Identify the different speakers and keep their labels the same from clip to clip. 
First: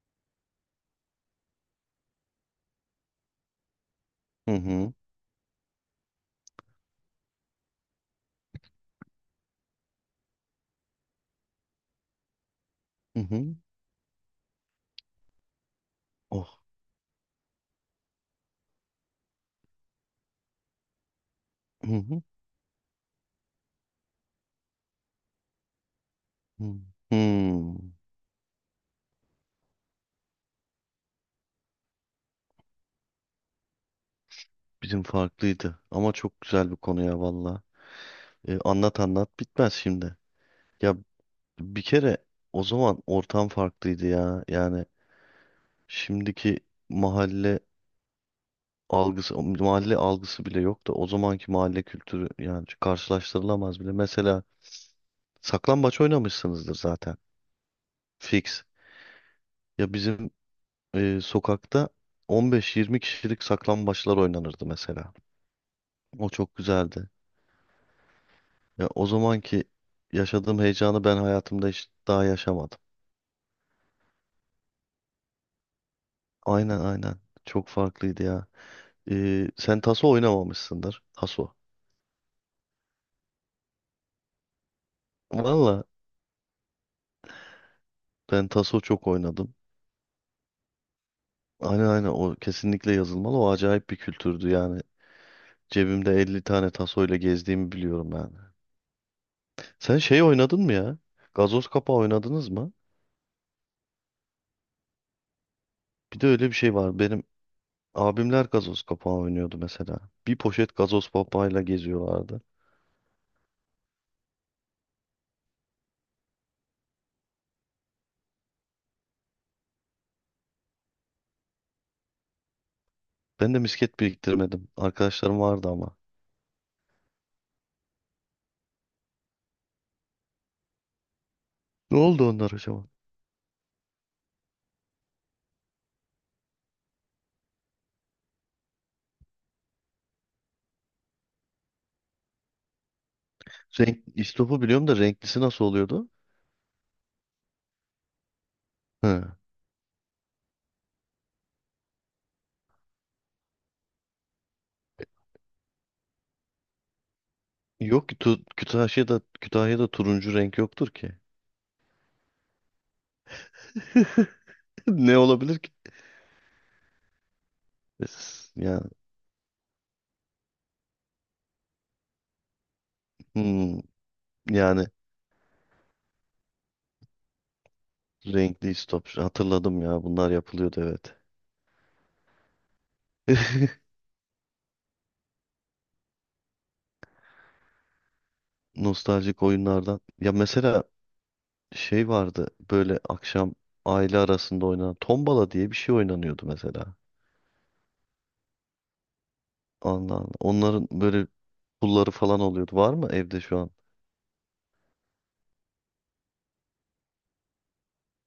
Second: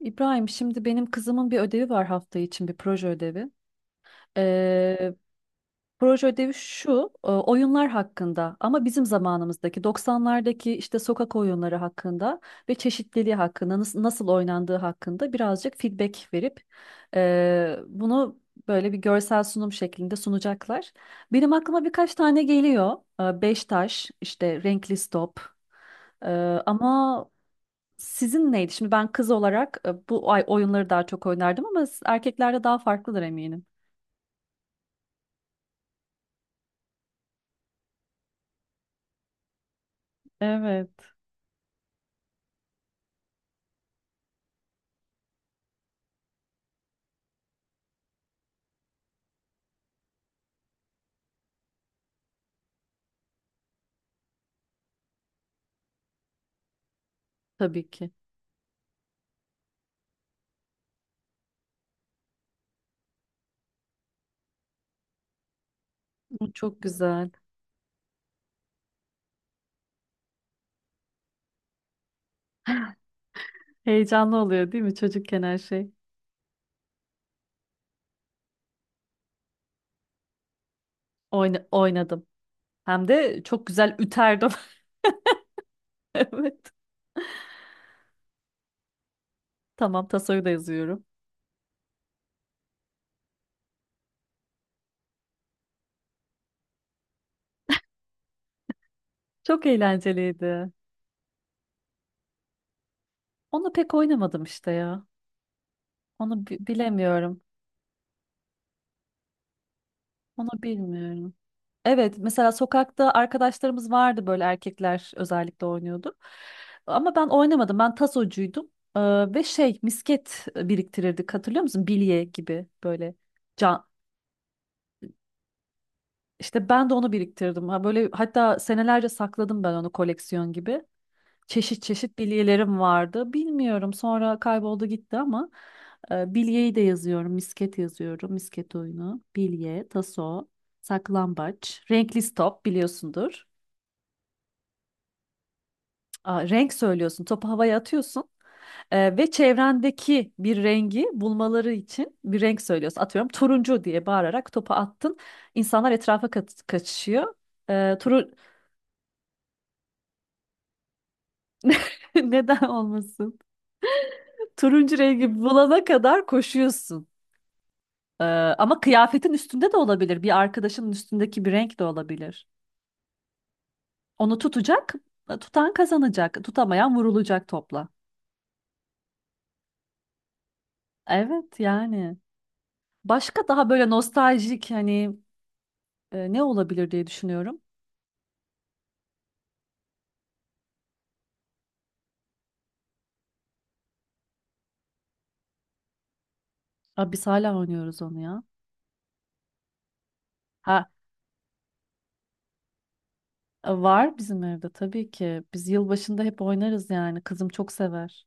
Speaker 1: İbrahim, şimdi benim kızımın bir ödevi var hafta için bir proje ödevi.
Speaker 2: Hı hı.
Speaker 1: Ee, Proje ödevi şu, oyunlar hakkında ama bizim zamanımızdaki 90'lardaki işte sokak oyunları hakkında ve
Speaker 2: Hı
Speaker 1: çeşitliliği
Speaker 2: hı.
Speaker 1: hakkında nasıl oynandığı hakkında birazcık feedback
Speaker 2: Oh.
Speaker 1: verip bunu böyle bir görsel sunum şeklinde sunacaklar. Benim aklıma
Speaker 2: Hı
Speaker 1: birkaç
Speaker 2: hı.
Speaker 1: tane geliyor. Beş taş, işte renkli stop. E,
Speaker 2: Hı.
Speaker 1: Ama
Speaker 2: Hmm.
Speaker 1: sizin neydi? Şimdi ben kız olarak bu ay oyunları daha çok oynardım ama erkeklerde daha farklıdır eminim.
Speaker 2: Bizim farklıydı ama çok güzel bir konu ya valla. Anlat anlat bitmez şimdi. Ya
Speaker 1: Evet.
Speaker 2: bir kere o zaman ortam farklıydı ya. Yani şimdiki mahalle algısı, mahalle algısı bile yok da o zamanki mahalle kültürü yani karşılaştırılamaz bile. Mesela saklambaç oynamışsınızdır zaten.
Speaker 1: Tabii ki.
Speaker 2: Fix. Ya bizim sokakta 15-20 kişilik saklambaçlar oynanırdı mesela. O
Speaker 1: Bu
Speaker 2: çok
Speaker 1: çok
Speaker 2: güzeldi.
Speaker 1: güzel.
Speaker 2: Ya o zamanki yaşadığım heyecanı ben hayatımda hiç daha yaşamadım.
Speaker 1: Heyecanlı oluyor değil mi çocukken her şey?
Speaker 2: Aynen aynen. Çok farklıydı ya. Sen taso oynamamışsındır. Taso.
Speaker 1: Oynadım. Hem de çok güzel üterdim.
Speaker 2: Valla
Speaker 1: Evet.
Speaker 2: ben taso çok oynadım.
Speaker 1: Tamam tasoyu da yazıyorum.
Speaker 2: Aynen aynen, o kesinlikle yazılmalı. O acayip bir kültürdü yani. Cebimde 50 tane taso ile gezdiğimi biliyorum yani.
Speaker 1: Çok
Speaker 2: Sen şey oynadın
Speaker 1: eğlenceliydi.
Speaker 2: mı ya? Gazoz kapağı oynadınız mı?
Speaker 1: Onu pek oynamadım işte ya.
Speaker 2: Bir de
Speaker 1: Onu
Speaker 2: öyle bir şey var. Benim
Speaker 1: bilemiyorum.
Speaker 2: abimler gazoz kapağı oynuyordu mesela. Bir
Speaker 1: Onu
Speaker 2: poşet gazoz
Speaker 1: bilmiyorum.
Speaker 2: papağıyla
Speaker 1: Evet,
Speaker 2: geziyorlardı.
Speaker 1: mesela sokakta arkadaşlarımız vardı böyle erkekler özellikle oynuyordu. Ama ben oynamadım. Ben tasocuydum. Ee, Ve şey misket biriktirirdik hatırlıyor musun? Bilye gibi böyle
Speaker 2: Ben de
Speaker 1: can.
Speaker 2: misket biriktirmedim. Arkadaşlarım vardı ama.
Speaker 1: İşte ben de onu biriktirdim. Ha, böyle hatta senelerce sakladım ben onu koleksiyon gibi. Çeşit
Speaker 2: Ne
Speaker 1: çeşit
Speaker 2: oldu onlar
Speaker 1: bilyelerim
Speaker 2: acaba?
Speaker 1: vardı. Bilmiyorum sonra kayboldu gitti ama bilyeyi de yazıyorum. Misket yazıyorum. Misket oyunu, bilye, taso, saklambaç, renkli stop biliyorsundur.
Speaker 2: Renk, istopu biliyorum da renklisi nasıl oluyordu?
Speaker 1: Aa, renk söylüyorsun, topu havaya atıyorsun,
Speaker 2: He.
Speaker 1: ve çevrendeki bir rengi bulmaları için bir renk söylüyorsun. Atıyorum turuncu diye bağırarak topu attın. İnsanlar etrafa kaçışıyor. E,
Speaker 2: Yok ki
Speaker 1: turu
Speaker 2: Kütahya'da, Kütahya'da turuncu renk yoktur ki.
Speaker 1: Neden olmasın? Turuncu
Speaker 2: Ne
Speaker 1: rengi
Speaker 2: olabilir ki?
Speaker 1: bulana kadar koşuyorsun. E, Ama
Speaker 2: Ya,
Speaker 1: kıyafetin üstünde de olabilir, bir arkadaşının üstündeki bir renk de olabilir.
Speaker 2: hmm,
Speaker 1: Onu
Speaker 2: yani
Speaker 1: tutacak, tutan kazanacak, tutamayan vurulacak topla.
Speaker 2: renkli istop. Hatırladım ya, bunlar yapılıyordu evet.
Speaker 1: Evet yani. Başka daha böyle nostaljik hani, ne olabilir diye düşünüyorum.
Speaker 2: Nostaljik oyunlardan. Ya mesela şey vardı, böyle akşam aile arasında oynanan tombala diye bir şey oynanıyordu mesela.
Speaker 1: Aa, biz hala oynuyoruz onu ya.
Speaker 2: Allah Allah.
Speaker 1: Ha,
Speaker 2: Onların böyle pulları falan oluyordu. Var mı evde şu an?
Speaker 1: var bizim evde tabii ki. Biz yılbaşında hep oynarız yani. Kızım çok sever.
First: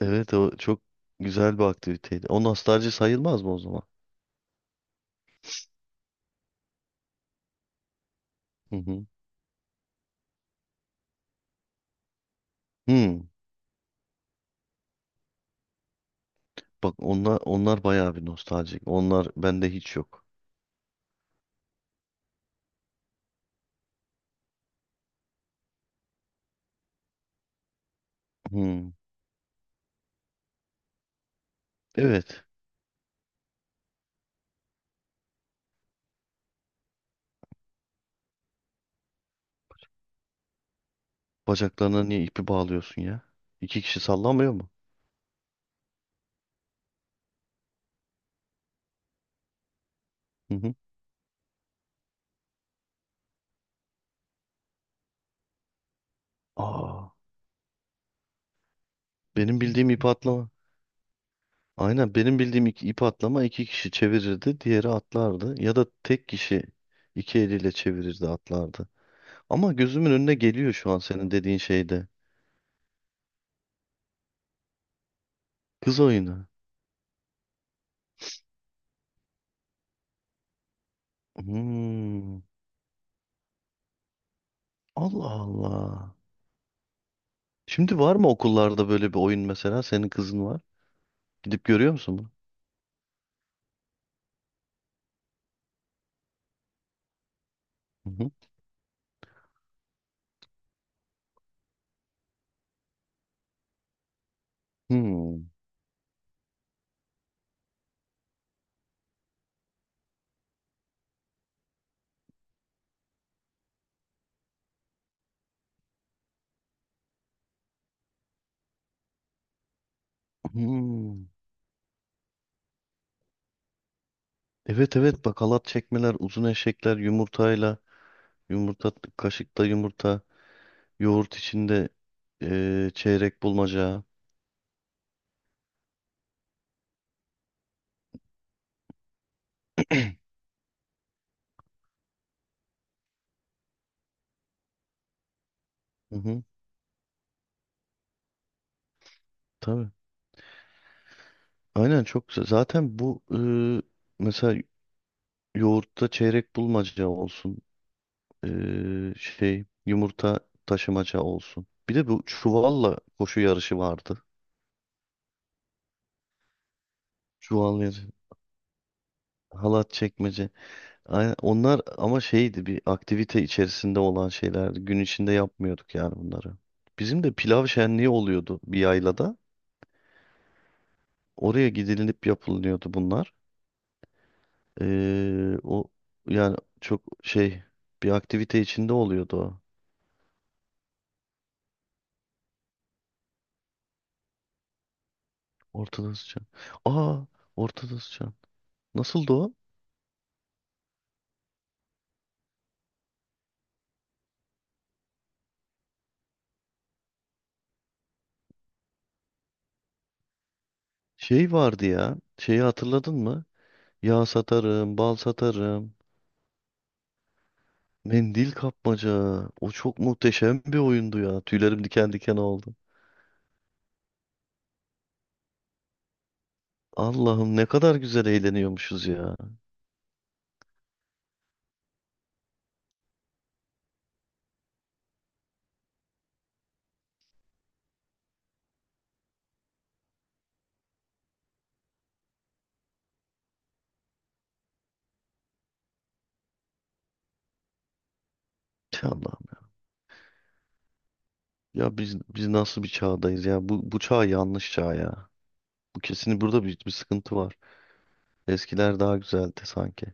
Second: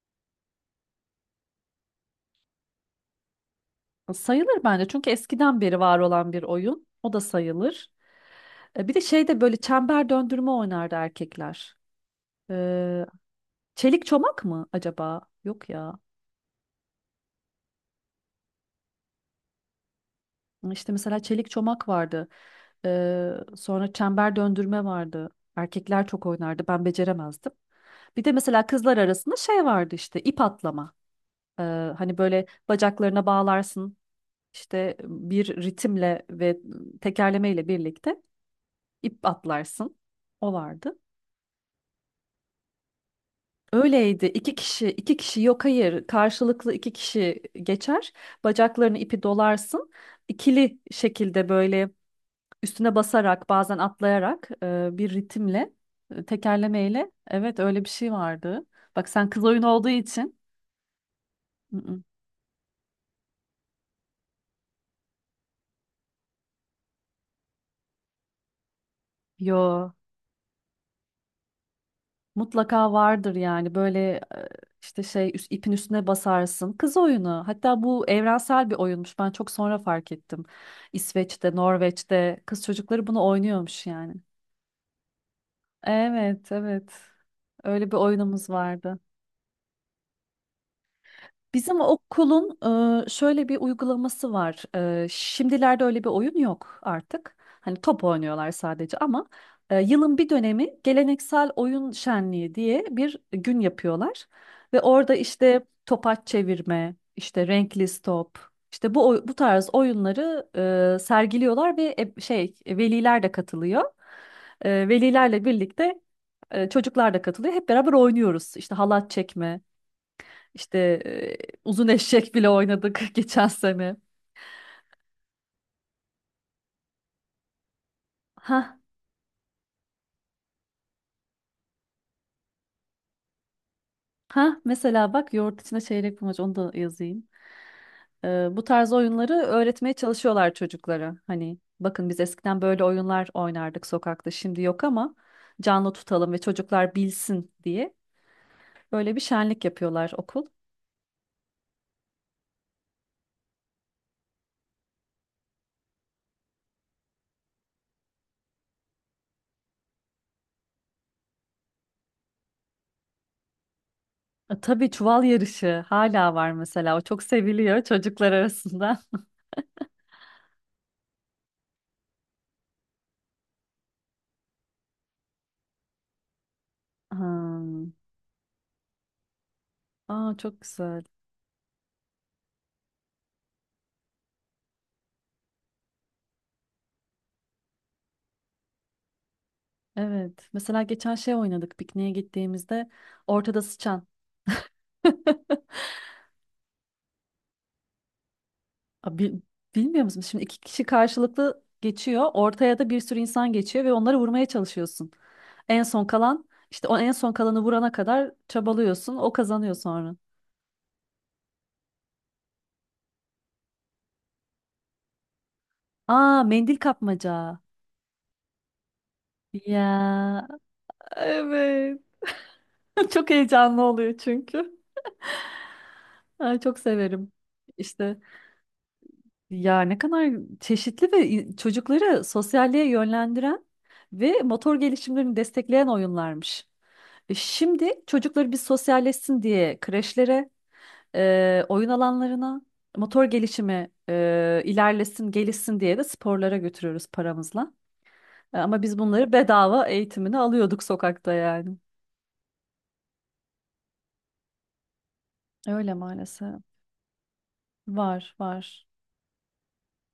Speaker 2: Evet, o çok güzel bir aktiviteydi. O nostalji sayılmaz mı o zaman?
Speaker 1: Sayılır bence çünkü eskiden beri var olan bir oyun. O da sayılır.
Speaker 2: Hı
Speaker 1: Bir de
Speaker 2: hı.
Speaker 1: şeyde böyle çember döndürme oynardı erkekler. E,
Speaker 2: Hmm.
Speaker 1: Çelik çomak mı acaba? Yok ya.
Speaker 2: Bak onlar bayağı bir nostaljik. Onlar bende hiç yok.
Speaker 1: İşte mesela çelik çomak vardı. Ee, Sonra çember döndürme vardı. Erkekler çok oynardı. Ben beceremezdim. Bir de mesela
Speaker 2: Hmm.
Speaker 1: kızlar arasında şey vardı işte ip atlama. Ee, Hani
Speaker 2: Evet.
Speaker 1: böyle bacaklarına bağlarsın. İşte bir ritimle ve tekerlemeyle birlikte ip atlarsın. O vardı.
Speaker 2: Bacaklarına niye ipi bağlıyorsun ya? İki kişi
Speaker 1: Öyleydi.
Speaker 2: sallamıyor
Speaker 1: İki
Speaker 2: mu?
Speaker 1: kişi, iki kişi yok hayır. Karşılıklı iki kişi geçer. Bacaklarını ipi dolarsın.
Speaker 2: Hı hı.
Speaker 1: İkili şekilde böyle üstüne basarak bazen atlayarak bir ritimle,
Speaker 2: Aa,
Speaker 1: tekerlemeyle, evet, öyle bir şey vardı. Bak sen kız
Speaker 2: benim
Speaker 1: oyunu olduğu
Speaker 2: bildiğim ip
Speaker 1: için.
Speaker 2: atlama.
Speaker 1: Mm-mm.
Speaker 2: Aynen, benim bildiğim ip atlama, iki kişi çevirirdi, diğeri atlardı. Ya da tek kişi iki eliyle çevirirdi, atlardı. Ama
Speaker 1: Yo,
Speaker 2: gözümün önüne geliyor şu an senin dediğin şeyde.
Speaker 1: mutlaka vardır yani böyle, e, işte şey ipin
Speaker 2: Kız
Speaker 1: üstüne
Speaker 2: oyunu.
Speaker 1: basarsın. Kız oyunu, hatta bu evrensel bir oyunmuş, ben çok sonra fark ettim. İsveç'te,
Speaker 2: Hmm.
Speaker 1: Norveç'te kız çocukları bunu oynuyormuş yani.
Speaker 2: Allah Allah.
Speaker 1: Evet, evet, öyle bir
Speaker 2: Şimdi var mı
Speaker 1: oyunumuz
Speaker 2: okullarda
Speaker 1: vardı.
Speaker 2: böyle bir oyun mesela? Senin kızın var. Gidip
Speaker 1: Bizim
Speaker 2: görüyor musun bunu?
Speaker 1: okulun şöyle bir uygulaması var. Şimdilerde öyle bir oyun yok artık. Hani top
Speaker 2: Hı hı.
Speaker 1: oynuyorlar sadece ama yılın bir dönemi geleneksel oyun şenliği diye bir gün yapıyorlar. Ve orada
Speaker 2: Hmm.
Speaker 1: işte topaç çevirme, işte renkli top, işte bu bu tarz oyunları sergiliyorlar ve şey veliler de katılıyor. Velilerle birlikte çocuklar da katılıyor. Hep beraber oynuyoruz. İşte halat çekme. İşte,
Speaker 2: Hmm.
Speaker 1: e, uzun eşek bile oynadık geçen sene.
Speaker 2: Evet evet, bakalat çekmeler, uzun eşekler, yumurtayla,
Speaker 1: Ha,
Speaker 2: yumurta, kaşıkta yumurta, yoğurt içinde çeyrek bulmaca.
Speaker 1: ha, mesela bak yoğurt içine çeyrek bulmaca onu da yazayım. Bu tarz oyunları öğretmeye çalışıyorlar çocuklara. Hani bakın biz eskiden böyle oyunlar oynardık sokakta şimdi yok ama canlı
Speaker 2: Hı
Speaker 1: tutalım ve
Speaker 2: hı.
Speaker 1: çocuklar bilsin diye böyle bir şenlik
Speaker 2: Tabii.
Speaker 1: yapıyorlar okul.
Speaker 2: Aynen, çok güzel. Zaten bu mesela yoğurtta çeyrek bulmaca olsun. Şey, yumurta taşımaca olsun. Bir de bu çuvalla koşu yarışı vardı.
Speaker 1: Tabii çuval yarışı hala var mesela, o çok
Speaker 2: Çuval
Speaker 1: seviliyor
Speaker 2: yarışı,
Speaker 1: çocuklar arasında.
Speaker 2: halat çekmece. Aynen, onlar ama şeydi, bir aktivite içerisinde olan şeylerdi. Gün içinde yapmıyorduk yani bunları. Bizim de pilav
Speaker 1: Hmm.
Speaker 2: şenliği oluyordu bir yaylada.
Speaker 1: Aa, çok güzel.
Speaker 2: Oraya gidilip yapılıyordu bunlar. O yani çok şey, bir aktivite içinde oluyordu o.
Speaker 1: Evet. Mesela geçen şey oynadık pikniğe gittiğimizde, ortada sıçan.
Speaker 2: Ortada sıçan. Aa, ortada sıçan.
Speaker 1: Aa,
Speaker 2: Nasıldı o?
Speaker 1: bilmiyor musun? Şimdi iki kişi karşılıklı geçiyor. Ortaya da bir sürü insan geçiyor ve onları vurmaya çalışıyorsun. En son kalan işte, o en son kalanı vurana kadar çabalıyorsun. O kazanıyor sonra.
Speaker 2: Şey vardı ya. Şeyi hatırladın mı? Yağ satarım, bal satarım.
Speaker 1: Aa, mendil kapmaca.
Speaker 2: Mendil kapmaca. O çok
Speaker 1: Ya,
Speaker 2: muhteşem bir oyundu ya. Tüylerim
Speaker 1: evet.
Speaker 2: diken diken oldu.
Speaker 1: Çok heyecanlı oluyor çünkü. Ay, çok severim.
Speaker 2: Allah'ım, ne kadar
Speaker 1: İşte,
Speaker 2: güzel eğleniyormuşuz ya.
Speaker 1: ya ne kadar çeşitli ve çocukları sosyalliğe yönlendiren ve motor gelişimlerini destekleyen oyunlarmış. Şimdi çocukları bir sosyalleşsin diye kreşlere, oyun alanlarına, motor gelişimi ilerlesin, gelişsin diye de sporlara götürüyoruz paramızla. Ama biz
Speaker 2: Tüh,
Speaker 1: bunları
Speaker 2: Allah'ım.
Speaker 1: bedava eğitimini alıyorduk sokakta yani.
Speaker 2: Ya biz nasıl bir çağdayız ya? Bu çağ yanlış çağ ya.
Speaker 1: Öyle
Speaker 2: Bu kesin,
Speaker 1: maalesef.
Speaker 2: burada bir sıkıntı var.
Speaker 1: Var, var.
Speaker 2: Eskiler daha güzeldi sanki.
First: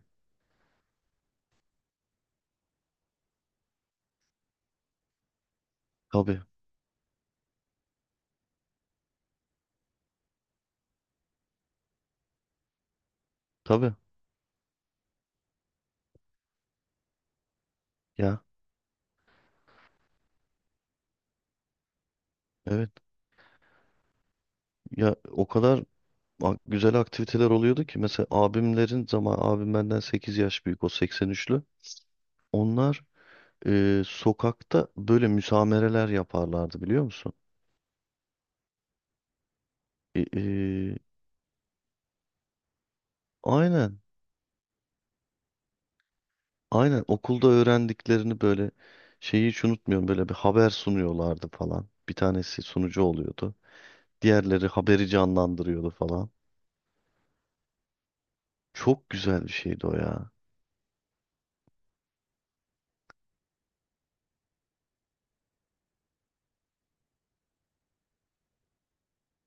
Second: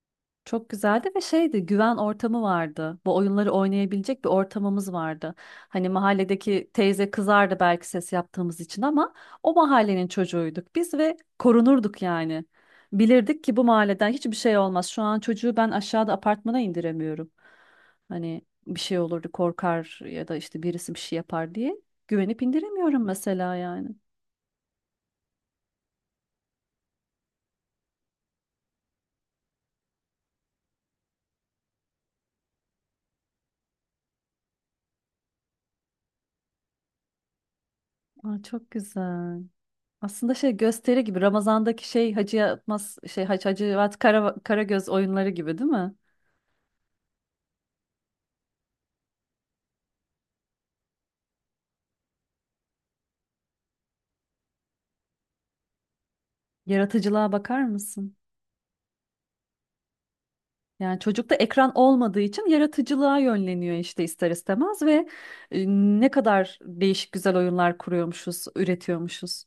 Speaker 1: Çok güzeldi ve şeydi, güven ortamı vardı. Bu oyunları oynayabilecek bir ortamımız vardı. Hani
Speaker 2: Tabii.
Speaker 1: mahalledeki teyze kızardı belki ses yaptığımız için ama o mahallenin çocuğuyduk biz ve korunurduk yani. Bilirdik ki bu
Speaker 2: Tabii.
Speaker 1: mahalleden hiçbir şey olmaz. Şu an çocuğu ben aşağıda apartmana indiremiyorum. Hani
Speaker 2: Ya
Speaker 1: bir şey olurdu korkar ya da işte birisi bir şey yapar diye güvenip
Speaker 2: evet.
Speaker 1: indiremiyorum mesela yani.
Speaker 2: Ya o kadar güzel aktiviteler oluyordu ki mesela abim benden 8 yaş büyük, o 83'lü. Onlar sokakta böyle müsamereler yaparlardı, biliyor musun?
Speaker 1: Aa, çok güzel.
Speaker 2: E,
Speaker 1: Aslında şey
Speaker 2: e,
Speaker 1: gösteri gibi, Ramazan'daki şey Hacı Yatmaz, şey Hacivat
Speaker 2: aynen.
Speaker 1: Kara, Karagöz oyunları gibi değil mi?
Speaker 2: Aynen, okulda öğrendiklerini böyle, şeyi hiç unutmuyorum, böyle bir haber sunuyorlardı falan. Bir tanesi sunucu oluyordu. Diğerleri haberi canlandırıyordu falan.
Speaker 1: Yaratıcılığa bakar mısın?
Speaker 2: Çok güzel bir şeydi o ya.
Speaker 1: Yani çocukta ekran olmadığı için yaratıcılığa yönleniyor işte ister istemez ve ne kadar değişik güzel oyunlar kuruyormuşuz, üretiyormuşuz.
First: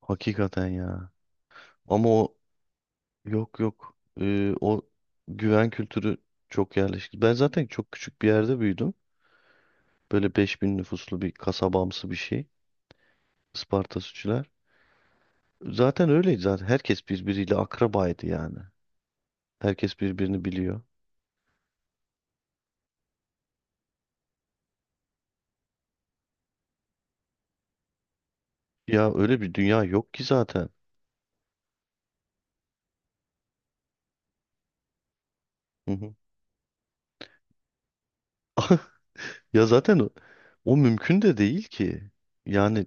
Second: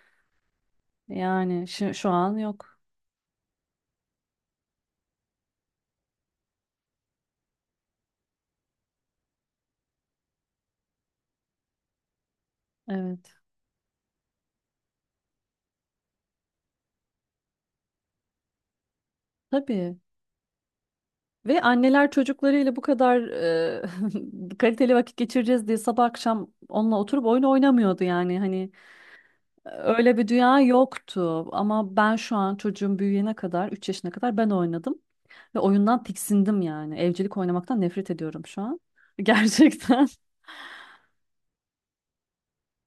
Speaker 2: Hakikaten ya.
Speaker 1: Yani
Speaker 2: Ama
Speaker 1: şu an
Speaker 2: o
Speaker 1: yok.
Speaker 2: yok yok. O güven kültürü çok yerleşti. Ben zaten çok küçük bir yerde büyüdüm. Böyle 5.000 nüfuslu bir kasabamsı bir şey.
Speaker 1: Evet.
Speaker 2: Isparta Sütçüler. Zaten öyleydi zaten. Herkes birbiriyle akrabaydı yani.
Speaker 1: Tabii.
Speaker 2: Herkes birbirini biliyor.
Speaker 1: Ve anneler çocuklarıyla bu kadar kaliteli vakit geçireceğiz diye sabah akşam onunla oturup oyun oynamıyordu yani, hani.
Speaker 2: Ya öyle bir dünya yok
Speaker 1: Öyle
Speaker 2: ki
Speaker 1: bir dünya
Speaker 2: zaten.
Speaker 1: yoktu ama ben şu an çocuğum büyüyene kadar 3 yaşına kadar ben oynadım ve
Speaker 2: Hı
Speaker 1: oyundan
Speaker 2: hı.
Speaker 1: tiksindim yani. Evcilik oynamaktan nefret ediyorum şu an.
Speaker 2: Ya zaten
Speaker 1: Gerçekten.
Speaker 2: o mümkün de değil ki. Yani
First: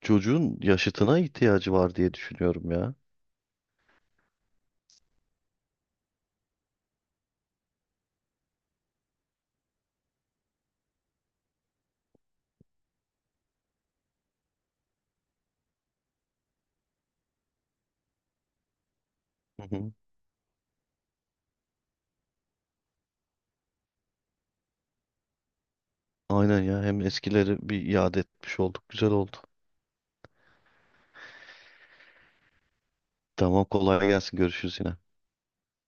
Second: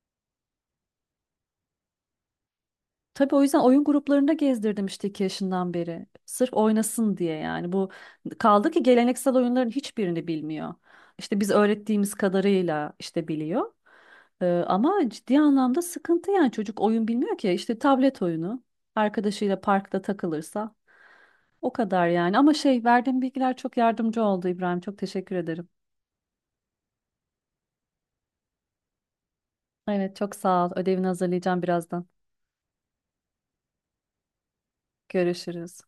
Speaker 2: çocuğun yaşıtına ihtiyacı var diye düşünüyorum ya.
Speaker 1: Tabii o yüzden oyun gruplarında gezdirdim işte 2 yaşından beri. Sırf oynasın diye yani. Bu kaldı ki geleneksel oyunların hiçbirini bilmiyor. İşte biz öğrettiğimiz kadarıyla işte biliyor. Ama ciddi anlamda sıkıntı yani, çocuk oyun bilmiyor ki. İşte tablet oyunu, arkadaşıyla
Speaker 2: Hı hı.
Speaker 1: parkta takılırsa. O kadar yani. Ama şey, verdiğim bilgiler çok yardımcı oldu İbrahim. Çok teşekkür ederim.
Speaker 2: Aynen ya. Hem eskileri bir iade etmiş olduk. Güzel oldu.
Speaker 1: Evet, çok sağ ol. Ödevini hazırlayacağım birazdan.
Speaker 2: Tamam, kolay gelsin. Görüşürüz yine.
Speaker 1: Görüşürüz.